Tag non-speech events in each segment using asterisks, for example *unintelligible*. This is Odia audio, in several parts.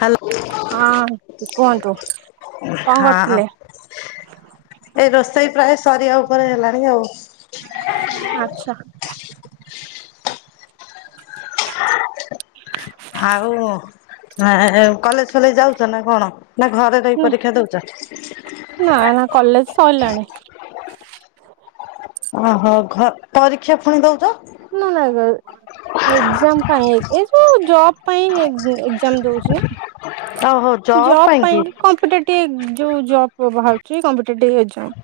ହାଲୋ ହଁ କୁହନ୍ତୁ କଣ କରୁଥିଲେ? ଏଇ ରୋଷେଇ ପ୍ରାୟ ସରିବା ଉପରେ ହେଲାଣି ଆଉ। ଆଛା। ଆଉ କଲେଜ୍ ଫଲେଜ୍ ଯାଉଛ ନା କଣ ନା ଘରେ ରହି ପରୀକ୍ଷା ଦୋଉଛ। ନାଁ ନାଁ କଲେଜ୍ ସଇଲାଣି। ଓହୋ ଘ ପରୀକ୍ଷା ଫୁଣି ଦୋଉଚ। ନାଁ ନାଁ ନାଗ ଏଜାମ ପାଇଁ ଏ ଯୋଉ ଜବ ଜବ ପାଇଁ ଏକଜାମଦୋଉଚି। ଓହୋ ଜବ୍ ଜବ କି? ପାଇଁ କମ୍ପିଟେଟିବ ଯୋଉ ଯବ ବାହାରୁଛି କମ୍ପିଟେଟିବ ଏକ୍ସାମ୍।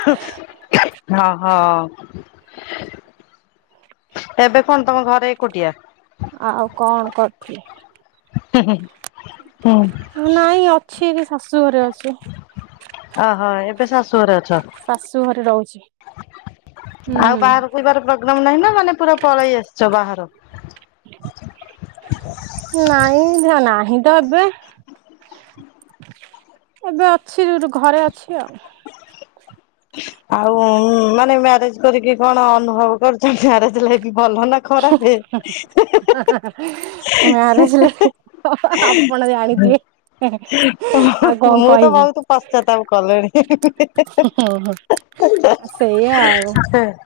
ହୁଁ ହଁ। ହଁ ଏବେ କଣ ତମେ ଘରେ ଏକୁଟିଆ। ଆଉ କଣ କରିବି। ହୁଁ ହୁଁଁ। ନାଇଁ ଅଛି ଏଇଟି ଶାଶୁ ଘରେ ଅଛି। ଅହୋ ଏବେ ଶାଶୁ ଘରେ ଅଛ। ଶାଶୁ ଘରେ ରହୁଛି। ଆଉ ହୁଁ ବାହାରକୁ ଯିବାର ପ୍ରୋଗ୍ରାମ ନାହିଁ ନା ମାନେ ପୁରା ପଳେଇ ଆସିଛ ବାହାରୁ? ନାଇଁ ନାହିଁ ତ ଏବେ ଏବେ ଅଛି ଯୋଉଠି ଘରେ ଅଛି ଆଉ। ଆଉ ମାନେ ମ୍ୟାରେଜ କରିକି କଣ ଅନୁଭବ କରୁଛନ୍ତି ମ୍ୟାରେଜ ଲାଇଫ ଭଲ ନା ଖରା ପେ ହେଁ ହେଁ। ଉଁ ଉଁ ମ୍ୟାରେଜ ଲାଇଫ ହିଁ ହଁ ଆପଣ ଜାଣିଥିବେ? ଆଉ କଣ ମୁଁ ତ କହିବି ବହୁତ ପଶ୍ଚାତାପ କଲିଣି ହେଁ ହେଁ ହଉ ହଉ। ହେଁ। ଆ ସେଇଆ ଆଉ *unintelligible*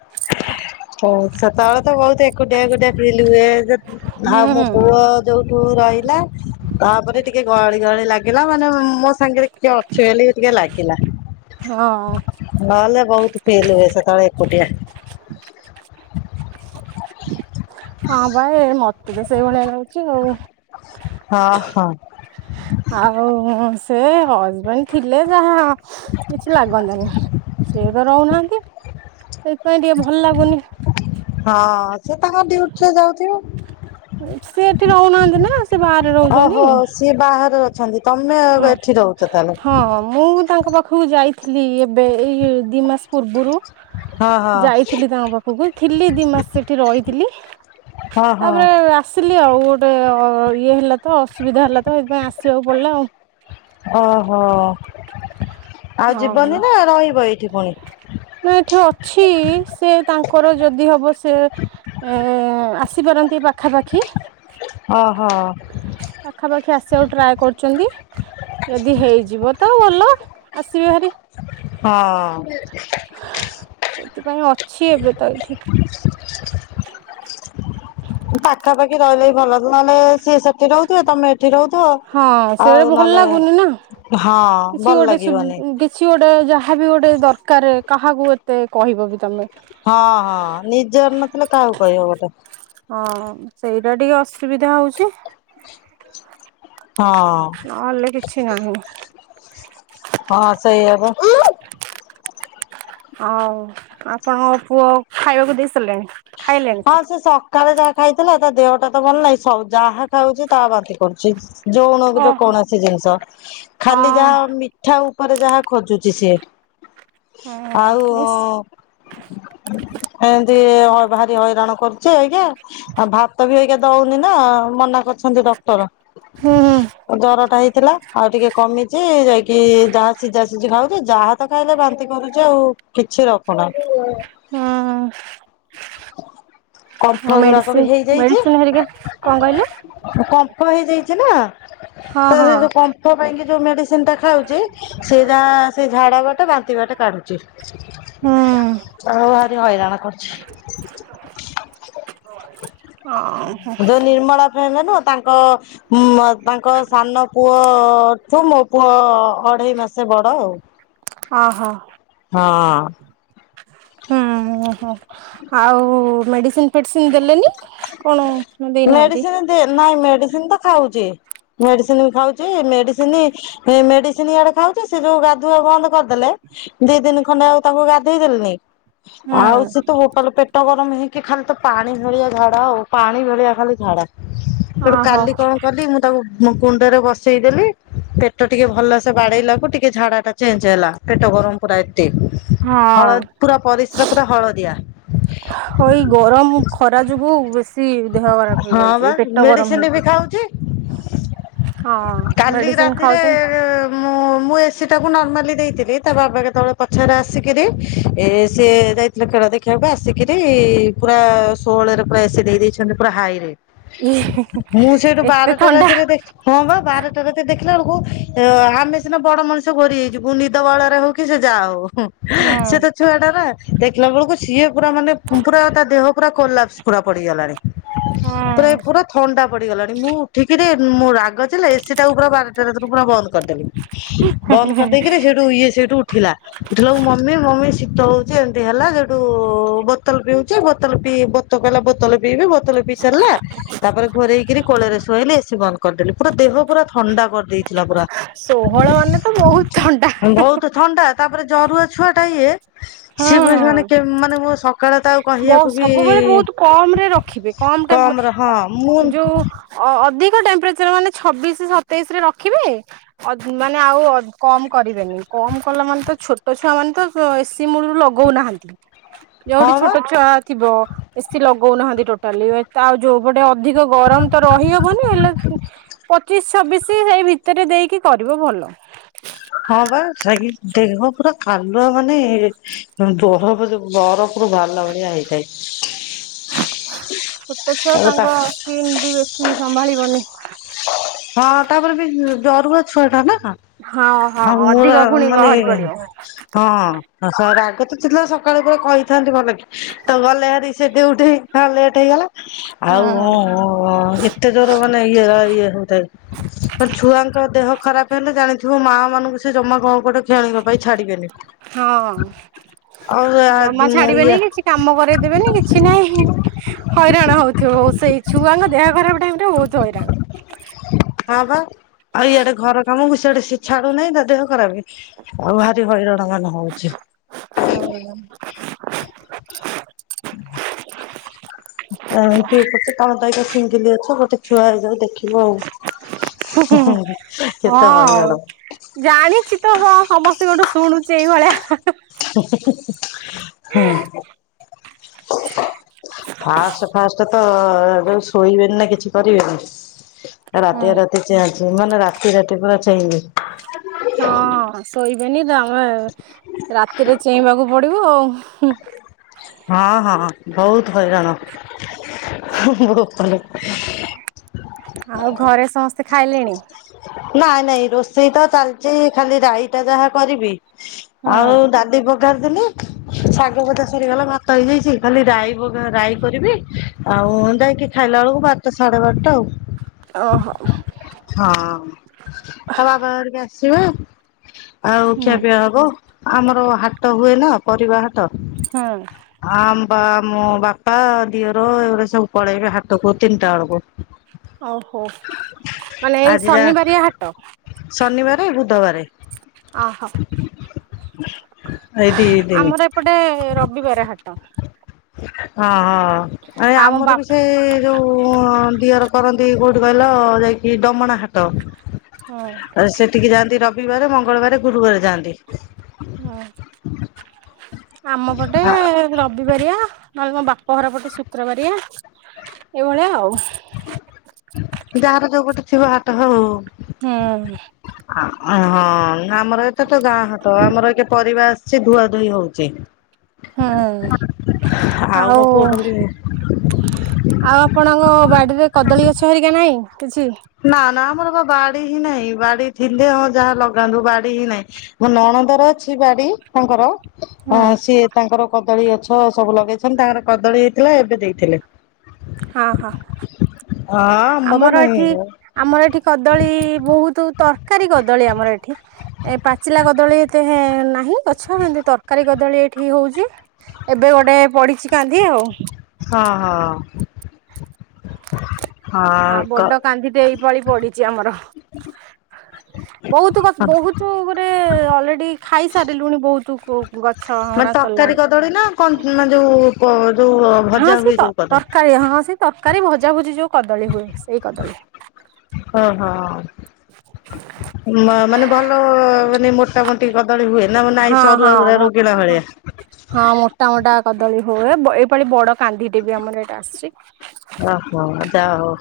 ସେତବେବଳେ ତ ବହୁତ ଏକୁଟିଆ ଏକୁଟିଆ ଫିଲ୍ ହୁଏ। ଯେ ଆଉ ମୋ ହୁଁ ପୁଅ ଯୋଉଠୁ ରହିଲା- - ତାପରେ ଟିକେ ଗହଳି ଗହଳି ଲାଗିଲା ମାନେ ମୋ ସାଙ୍ଗରେ କିଏ ଅଛ ବୋଲି ଟିକେ ଲାଗିଲା। ହଁ ନହେଲେ ବହୁତ ଫେିଲ୍ ହୁଏ ସେତେଳେ ବହୁତ୍ ଏକୁଟିଆ। ହଁ ବା ମତେ ତ ସେଇଭଳିଆ ଲାଗୁଚି ଆଉ। ହଁ ହଁ ଆଉ ସେ ହ- - ରହିଥିଲେ ଯାହା କିଛି ଲାଗନ୍ତାନି। ସେ ତା ରହୁନାହାନ୍ତି। ସେଥିପାଇଁ ଟିକେ ଭଲ ଲାଗୁନି। ହଁ ସେ ତାଙ୍କ ଡ୍ୟୁଟିରେ ଯାଉଥିବ। ସେ ଏଠି ରହୁନାହାନ୍ତି ନା ସେ ବାହାରେ ଓହୋ ରହୁଚନ୍ତି। ସିଏ ବାହାରେ ଅଛନ୍ତି। ତମେ ଏଠି ରହୁଚ ହଁ ତାହେଲେ। ମୁଁ ତାଙ୍କ ପାଖ ଖୁ ଯାଇଥିଲି ଏବେ ଏଇ ଦୁଇ ମାସ ପୂର୍ବରୁ ହଁ ହଁ ଯାଇଥିଲି ତାଙ୍କ ପାଖକୁ ଥିଲି ଦି ମାସ ସେଠି ରହିଥିଲି। ହଁ ତାପରେ ହଁ। ଆସିଲି ଆଉ ଗୋଟେ ଅ ଇଏ ହେଲା ତ ଅସୁବିଧା ହେଲା ତ ସେଥିପାଇଁ ଆସିବାକୁ ପଡିଲା ଆଉ। ଓହୋ, ଆଉ ହଁ ଯିବନି ନା ରହିବ ଏଇଠି ପୁଣି। ନା ଏଠି ଅଛି। ସେ ତାଙ୍କର ଯଦି ହବ ସେ ଉଁ ଉଁ ଆସିପାରନ୍ତି ପାଖାପାଖି। ଅ ହ। ପାଖାପାଖି ଆସିଆକୁ ଟ୍ରାଏ କରୁଚନ୍ତି। ଯଦି ହେଇଯିବ ତ ଭଲ ଆସିବେ ହେରି। ଆଁ ସେଥିପାଇଁ ଅଛି ଏବେ ତ ଏଇଠି। ପାଖାପାଖି ରହିଲେ ଭଲ ନହେଲେ ସିଏ ସେ ଠି ରହୁଥିବେ ତମେ ଏଠି ରହୁଥିବ ହଁ ସେଟା ଆଉ ଭଲ ନଏଲେ ଲାଗୁନି ନା ହଁ, କିଛି ଭଲ ଗୋଟେ ସୁବି ଲାଗିବନି। କିଛି ଗୋଟେ ଯାହା ବି ଗୋଟେ ଦରକାରେ କାହାକୁ ଏତେ କହିବ ବି ତମେ। ହଁ ହଁ ନିଜର ନଥିଲେ କାହାକୁ କହିବ ଗୋଟେ। ହଁ, ସେଇଟା ଟିକେ ଅସୁବିଧା ହଉଚି। ହଁ। ନହେଲେ କିଛି ନାହିଁ। ହଁ ସେଇଆ ବା। ଆଉ ଆପଣଙ୍କ ପୁଅ ଖାଇଆକୁ ଦେଇ ସାରିଲେଣି? ହଁ ସେ ସ ସକାଳେ ଯାହା ଖାଇଥିଲା ତା ଦେହଟା ତ ଭଲ ନାଇ ସ ଯାହା ଖାଉଚି ତାହା ବାନ୍ତି କରୁଚି। ଯୋଉଣ କୁ ତ ଓହୋ କୌଣସି ଜିନିଷ ହଁ ଖାଲି ଯାହା ମୀ ମିିଠା ଉପରେ ଯାହା ଖୋଜୁଚି ସିଏ ଆଉ। ହଁ ଏସ୍ ଏମିନ୍ତି ଭାରି ହଇରାଣ କରୁଚି ଏଇକା ଆଉ ଭାତ ବି ଏଇକା ଦଉନି ନା ମନା କରିଛନ୍ତି ଡକ୍ଟର। ହୁଁ ହୁଁ ଜର ଟା ହେଇଥିଲା ଆଉ ଟିକେ କମିଚି ଯାଇକି ଯାହା ସିଝା ସିଝି ଖାଉ। ଚି ଯାହା ତ ଖାଇଲେ ବାନ୍ତି କରୁଚି ଆଉ କିଛି ରଖୁନାହିଁ। ହଁ। କମ୍ଫ ଗୁଡାକ ବି ହେଇଯାଇଚି ମେଡିସିନ ହେରିକା କଣ କହିଲେ? କମ୍ଫ ହେଇଯାଇଚି ନା। ହ। ତା ସେ ଯୋଉ କମ୍ଫ ପାଇଁକି ଯୋଉ ମେଡିସିନ ଟା ଖାଉଚି ସେଇଟା ସେ ଝାଡା ବାଟେ ବାନ୍ତି ବାଟେ କାଢୁଚି। ହୁଁ ଆଉ ଭାରି ହଇରାଣ କରୁଚି। ଅ ହଁ। ଯୋଉ ନିର୍ମଳା କହିଲା ନା ତାଙ୍କ ତାଙ୍କ ସାନ ପୁଅ। ହଁ ଠୁ ମୋ ପୁଅ ଅଢେଇ ମାସେ ବଡ ଆଉ। ଅ ହ। ହଁ। ହୁଁ ହଁ ଆଉ ମେଡିସିନ୍ ମେଡ଼ିସିନ୍ ଦେଲେନି କଣ ନା ଦେଇନାହାନ୍ତି? ସେ ନାଇଁ ମେଡିସିନ ତ ଖାଉଚି ମେଡିସିନ ବି ଖାଉ ଚି ମେଡିସିନି ମେଡ଼ିସିନି ଇଆଡେ ଖାଉଚି। ଚି ସେ ଯୋଉ ଗାଧୁଆ ବନ୍ଦ କରିଦେଲେ ଦି ଦିନ ଖଣ୍ଡେ ଆଉ ତାଙ୍କୁ ଗାଧେଇ ଦେଲିନେହିଁ। ଆଉ ହୁଁ ସେ ତ ଭୋପାଲୋ ପେଟ ଗରମ ହେଇକି ଖାଲି ତ ପାଣି ଭଳିଆ ଝାଡା ଆଉ ପାଣି ଭଳିଆ ଖାଲି ଝାଡା। ସେଠୁ ଓହୋ କାଲି କଣ କଲି ମୁଁ ତାକୁ ମୁଁ କୁଣ୍ଡରେ ବସେଇଦେଲି। ପେଟ ଟିକେ ଭଲସେ ବାଡେଇଲାକୁ ଟିକେ ଝାଡା ଟା ଚେଞ୍ଜେ ହେଲା ପେଟ ଗରମ ପୁରା ଏତେ। ହଳ ହଁ। ପୁରା ପରିସ୍ରା ପୁରା ହଳଦିଆ। ହୋଇ ଗରମ ଖରା ଯୋଗୁ ବେଶୀ ଦେହ ଖରାପ ହଁ ବା ହେଇଯାଉଚି ପେଟ ମେଡିସିନ ଗରମ ବି ହେଇ ଖାଉଛି କାଲି ମେଡିସିନ ରାତିରେ। ଖାଉଛନ୍ତି ମୁଁ ମୁଁ ଏସିି ଟାକୁ ନର୍ମାଲି ଦେଇଥିଲି ତା ବାବା କେତୋ ଳେ ପଛରେ ଆସିକିରି ଏ ସିଏ ଯା ଖେଳ ଦେଖିବାକୁ ଆସିକିରି ପୁରା ଷୋହଳରେ ପୁରା ଏସି ଦେଇଦେଇଛନ୍ତି ପୁରା ହାଇ ରେ। ମୁଁ ସେଇଠୁ ଏତେ ବାରଟା ଥଣ୍ଡା ରାତିରେ ଦେ ହଁ ବା ବାରଟା ରାତିରେ ଦେଖିଲା ବେଳକୁ ଆମେ ସିନା ବଡ ମଣିଷ ଘୋରେଇ ହେଇଯିବୁ ନିଦ ବଉଳାରେ ହୋଉ। କି ସେ ଯାହା ହୋଉ ସେ ହୁଁ। ତ ଛୁଆ ଟା ଦେଖିଲା ବେଳକୁ ସିଏ ପୁରା ମାନେ ପୁରା ତା ଦେହ ପୁରା କଲାପସ୍ ପୁରା ପଡିଗଲାଣି। ପୁରା ହୁଁ ପୁରା ଥଣ୍ଡା। ପଡିଗଲାଣି ମୁଁ ଉଠିକିରି ମୋ ରାଗ ଚିଡିଲା ଏସି ଟାକୁ ପୁରା ବାରଟା ରତିରୁ ପୁରା ବନ୍ଦ। କରିଦେଲି ବନ୍ଦ କରିଦେଇକିରି ସେଇଟୁ ଇଏ ସେଇଟୁ ଉଠିଲା। ଉଠିଲା ବୋଳକୁ ମମି ମମି ଶୀତ ହୋଉଚି ଏମିତି ହେଲା ସେଉଠୁ ବୋତଲ ପିଉଚି ବୋତଲ ପିଇ ଵୋ ତ କହିଲା ବୋଲ ପିଇବି ବୋତଲ ପିଇ ସାରିଲା ତାପରେ ଘରେଇକିରି କୋଳରେ ଶୁଆଇଲି ଏସିି ବନ୍ଦ କରିଦେଲି। ପୁରା ଦେହ ପୁରା ଥଣ୍ଡା ପ ଦେଇଥିଲା ପୁରା ଷୋହଳ ମାନେ ତ ବହୁତ ଥଣ୍ଡା ଭୋଉତୁ ଥଣ୍ଡା। ତାପରେ ଜରୁଆ ଛୁଆ ଟା ଇଏ। ସିଏ ପା ଆଜି ହୁଁ। ମାନେ କେ ମାନେ ମୁଁ ସକାଳେ ତା ଆଉ କହିବାକୁ କି କମ୍ ରେ ରଖିବେ କମ୍ ଟା ମୁଁ ଯୋଉ ଅ ଅଧିକ ଟେମ୍ପରେଚର ମାନେ ଛବିଶି ସତେଇଶି ରେ ରଖିବେ। ଅ ମାନେ ଆଉ ଅ କମ କରିବେନି କମ କଲା ମାନେ ତ ଛୋଟ ଛୁଆ ମାନେ ତ ଏସି ସି ମୂଳରୁ ଲଗଉନାହାନ୍ତି ଯୋଉଠି ହଁ ବା ଛୋଟ ଛୁଆ ଥିବ, ଏସି ଲଗଉନାହାନ୍ତି ଟୋଟାଲି। ଆଉ ଯୋଉପଟେ ଅଧିକ ଗରମ ତ ରହିହବନି ହେଲେ ପଚିଶ ଛବିଶି ହେଇ ଭିତରେ ଦେଇକି କରିବ ଭଲ। ହଁ ପା ଯାଇ ଦେହ ପୁରା ଖାଲୁଆ ମାନେ ବହପ ଯୋ ବରଫ ଫୁରୁ ବାହାରିଲା ଭଳିଆ ହେଇଥାଏ। ଛୋଟ ଛୁଆ ଆଉ ତା ତାଙ୍କ ସ୍କିନ୍ ବି ବେଶୀ ସମ୍ଭାଳିବନି। ହଁ ତାପରେ ବି ଜରୁଆ ଛୁଆ ଟା ନା। ହଁ ହଁ ଆଉ ମୋର ଅଧିକ ପୁଣି ମାନେ ବାହାରି ପଡିବ। ହଁ। ହସ ରାଗ ତ ଚିଡିଲା ସକାଳୁ ପୁରା କହିଥାନ୍ତି ଭଲକି ତ ଗଲେ ବାହାରି ସେଠି ଉଠିକି ଲେଟ୍ ହେଇଗଲା। ଆଉ ହୁଁ। ହଁ, ହଁ, ହଁ ଏତେ ଜୋର ମାନେ ଇଏ ଇଏ ହଉ *unintelligible* ଛୁଆଙ୍କ ଦେହ ଖରାପ ହେଲେ ଜାଣିଥିବ ମା ମାନଙ୍କୁ ସେ ଜମା କଣ କଟେ କ୍ଷଣିଙ୍କ ପାଇଁ ଛାଡିବେନି। ହଁ ଆଉ ଜମା ଇଏ ଛାଡିବେନି କି କିଛି କାମ କରେଇ ଦେବେନି କିଛି ନାହିଁ। ହଇରାଣ ହଉଥିବ *unintelligible* ସେଇ ଛୁଆଙ୍କ ଦେହ ଖରାପ ଟାଇମ ରେ ବହୁତ ହଇରାଣ। ହଁ ପା ଆଉ ଇଆଡେ ଘର କାମକୁ ସେଆଡେ ଛାଡୁ ନାହିଁ ତା ଦେହ ଖରାପେ ଆଉ ଭାରି ହଇରାଣ ମାନ ହଉଛି। ହଉ ହଉ। *inaudible* ଏମିତି କରୁଛି ତମେ ତ ଏଇନା ସିଙ୍ଗିଲି ଅଛ ଗୋଟେ ଛୁଆ ହେଇଯାଉ ଦେଖିବ ଆଉ। ହୁଁ ହୁଁ ହୁଁ *unintelligible* କେତେ ହଁ ହଇରାଣ। ଜାଣିଛି ତ ହ ସମସ୍ତଙ୍କଠୁ ଶୁଣୁଛି ଏଇଭଳିଆ। *unintelligible* ହୁଁ। ଫାଷ୍ଟ ଫାଷ୍ଟ ତ ଏବେ ଶୋଇବେନି ନା କିଛି କରିବେନି, ରାତି ରାତି ଚିଆଞ୍ଚି ମାନେ ରାତି ରାତି ପୁରା ଚେଇଁବେ। ହଁ ଶୋଇବେନି ତ ଆମେ ରାତିରେ ଚେଇଁବାକୁ ପଡ଼ିବ ଆଉ। ହଁ, ହଁ, ହଁ ବହୁତ୍ ହଇରାଣ। ହୁଁ, ହୁଁ ଵୋପା ଲୋ। ଆଉ ଘରେ ସମସ୍ତେ ଖାଇଲେଣି? ନାଇଁ ନାଇଁ ରୋଷେଇ ତ ଚାଲିଚି, ଖାଲି ରାଈଟା ଯାହା କରିବି। ଆଉ ଡାଲି ପକାନ୍ତିନି ଶାଗ ଭଜା ସରିଗଲା ଭାତ ହେଇଯାଇଚି, ଖାଲି ରାଇ ପଘା ରାଇ କରିବି ଆଉ ଯାଇକି ଖାଇଲା ବେଳକୁ ବାରଟା ସାଢ଼େ ବାରଟା ଆଉ। ଓହୋ ହଁ, ଆଉ ବାପ ହେରିକା ଆସିବେ, ଆଉ ଖିଆ ହୁଁ ପିଆ ହବ। ଆମର ହାଟ ହୁଏ ନା, ପରିବା ହାଟ ହଁ। ଆମ ବା ମୋ ବାପା ଦିଅର ଏଗୁଡ଼ ସବୁ ପଳେଇବେ ହାଟକୁ ତିନିଟା ବେଳକୁ। ଓହୋ। ମାନେ ଏଇ ଆଜି ଯା, ଶନିବାରିଆ ହାଟ ଶନିବାରେ, ବୁଧବାରେ। ଓହୋ ଏଇ ଦିଦିନି। ଆମର ଏପଟେ ରବିବାର ହାଟ। ହଁ, ହଁ, ହଁ ଏ ଆମ ଆମର ବାପ ବି ସେ ଯୋଉ ଉ ଦିଅର କରନ୍ତି କୋଉଠି କହିଲ ଯାଇକି ଡମଣା ହାଟ ହୁଁ ଆରେ ସେଟିକି ଯାଆନ୍ତି ରବିବାର, ମଙ୍ଗଳବାର, ଗୁରୁବାର ଯାଆନ୍ତି। ଆମ ପଟେ ରବିବାରିଆ ନହେଲେ ମୋ ବା ପ ଘର ପଟେ ଶୁକ୍ରବାରିଆ ଏଇଭଳିଆ ଆଉ। ଯାହାର ଯଉ ପଟେ ଥିବ ହାଟ ହଉ ହଉ। ହୁଁ- ଆମ ହଁ ଆମର ଏତ ତ ଗାଁ ହାଟ ଆମର ଏଠି ପରିବା। ସେ ଧୁଆ ଧୁଇ ହଉଚି। ହୁଁ ଆଉ। ମୋ ପୁଅ ଖାଲି ଆଉ ଆପଣଙ୍କ ବାଡିରେ କଦଳୀ ଗଛ ହିରିକା ନାହିଁ କିଛି। ନାଁ ନାଁ ଆମର ବା ବାଡି ହିଁ ନାହିଁ ବାଡି ଥିଲେ ହଁ ଯାହା ଲଗାନ୍ତୁ ବାଡି ହିଁ ନାହିଁ। ମୋ ନଣଦର ଅଛି ବାଡି ତାଙ୍କର ଅଁ ହୁଁ ସିଏ ତାଙ୍କର କଦଳୀ ଗଛ ସବୁ ଲଗେଇଚନ୍ତି, ତାଙ୍କର କଦଳୀ ହେଇଥିଲା ଏବେ ଦେଇଥିଲେ। ହଁ ହଁ ହଁ ଆମର ନାହିଁ। ଆମର ଏଠି କଦଳୀ ବହୁତ ତରକାରୀ କଦଳୀ ଆମର ଏଠି। ଏ ପାଚିଲା କଦଳୀ ଏତେ ହେଁ ନାହିଁ ଗଛ ଏମତି ତରକାରୀ କଦଳୀ ଏଠି ହଉଚି। ଏବେ ଗୋଟେ ପଢିଛି କାନ୍ଧି ଆଉ। ହଁ ହଁ ଆ କ ବଡ କାନ୍ଧି ଟେ ଏଇ ପାଳି ପଡିଚି ଆମର। ବହୁତ ଗୋ ବହୁତ ଗୋଟ ଅଲରେଡି ଖାଇ ସାରିଲୁଣି ବହୁତ କୁ ମାନେ ତରକାରୀ କଦଳୀ ନା କଣ ମାନେ ଯୋଉ କ ଯୋଉ। ହଁ ଭଜା ସେ ହୁଏ ତ ଯୋଉ କଦଳୀ? ତରକାରୀ ହଁ ସେ ତରକାରୀ ଭଜା ଭୁଜି ଯୋଉ କଦଳୀ ହୁଏ। ସେଇ କଦଳୀ। ହଁ ହଁ ମାନେ ଭଲ ମାନେ ମୋଟା ମୋ କଟି କଦଳୀ ହୁଏ ନାଁ ମୁ ହଁ ନାଇଁ ହଁ ସରୁଆ ସରୁଆ ମୋ ରୋଗିଣା ଭଳିଆ। ହଁ, ମୋଟା ମୋଟା କଦଳୀ ହୁଏ ଏଇପାଳି ବଡ କାନ୍ଧିଟେ ବି ଆମର ଏଇଟା ଆସିଚି। ଓହୋ ଯା ହଉ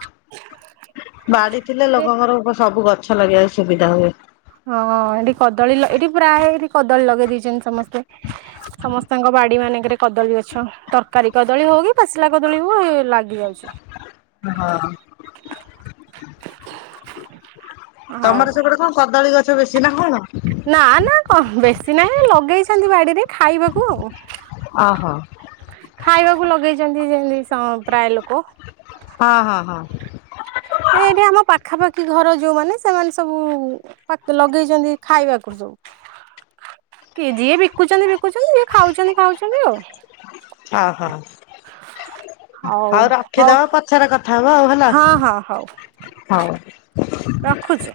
ବାଡି ଥିଲେ ଲୋକଙ୍କର ସବୁ ଗ ଗଛ ଲାଗେଇ ସୁବିଧା ହୁଏ। ହଁ ହଁ ଏଟି କଦଳୀ ଏଠି ପ୍ରାଏ ଏଟି କଦଳୀ ଲଗେଇ ଦେଇଚନ୍ତି ସମସ୍ତେ। ସମସ୍ତଙ୍କ ବାଡି ମାନେଙ୍କରେ କଦଳୀ ଗଛ। ତରକାରୀ କଦଳୀ ହଉ କି ପାଚିଲା କଦଳୀ ହୋଉ ଲାଗି ଯାଉଚି। ହଁ- ହଉ ତମର ସେପଟେ କଣ କଦଳୀ ଗଛ ବେଶୀ ନା କଣ। ନା ନା କ ବେଶୀ ନାହିଁ ଲଗେଇଚନ୍ତି ବାଡିରେ ଖାଇବାକୁ ଆଉ। ଓହୋ। ଖାଇବାକୁ ଲଗେଇଚନ୍ତି ଯେମିତି ପ୍ରାୟ ଲୋକ। ହଁ ହଁ ହଁ ସେ ଏଇଠି ଆମ ପାଖାପାଖି ଘର ଯୋଉମାନେ ସେମାନେ ସବୁ ଲଗେଇଛନ୍ତି। ଖାଇବାକୁ ସବୁ। କିଏ ଯିଏ ବିକୁଛନ୍ତି ବିକୁଛନ୍ତି ଯିଏ ଖାଉଛନ୍ତି ଖାଉଛନ୍ତି ଆଉ। ଓହୋ ହଉ ଆଉ ହଉ ରଖିଦବା ପଛରେ କଥା ଥା ହବା ଆଉ ହେଲା ହଁ ହଁ ହଉ। ରଖୁଛି‌।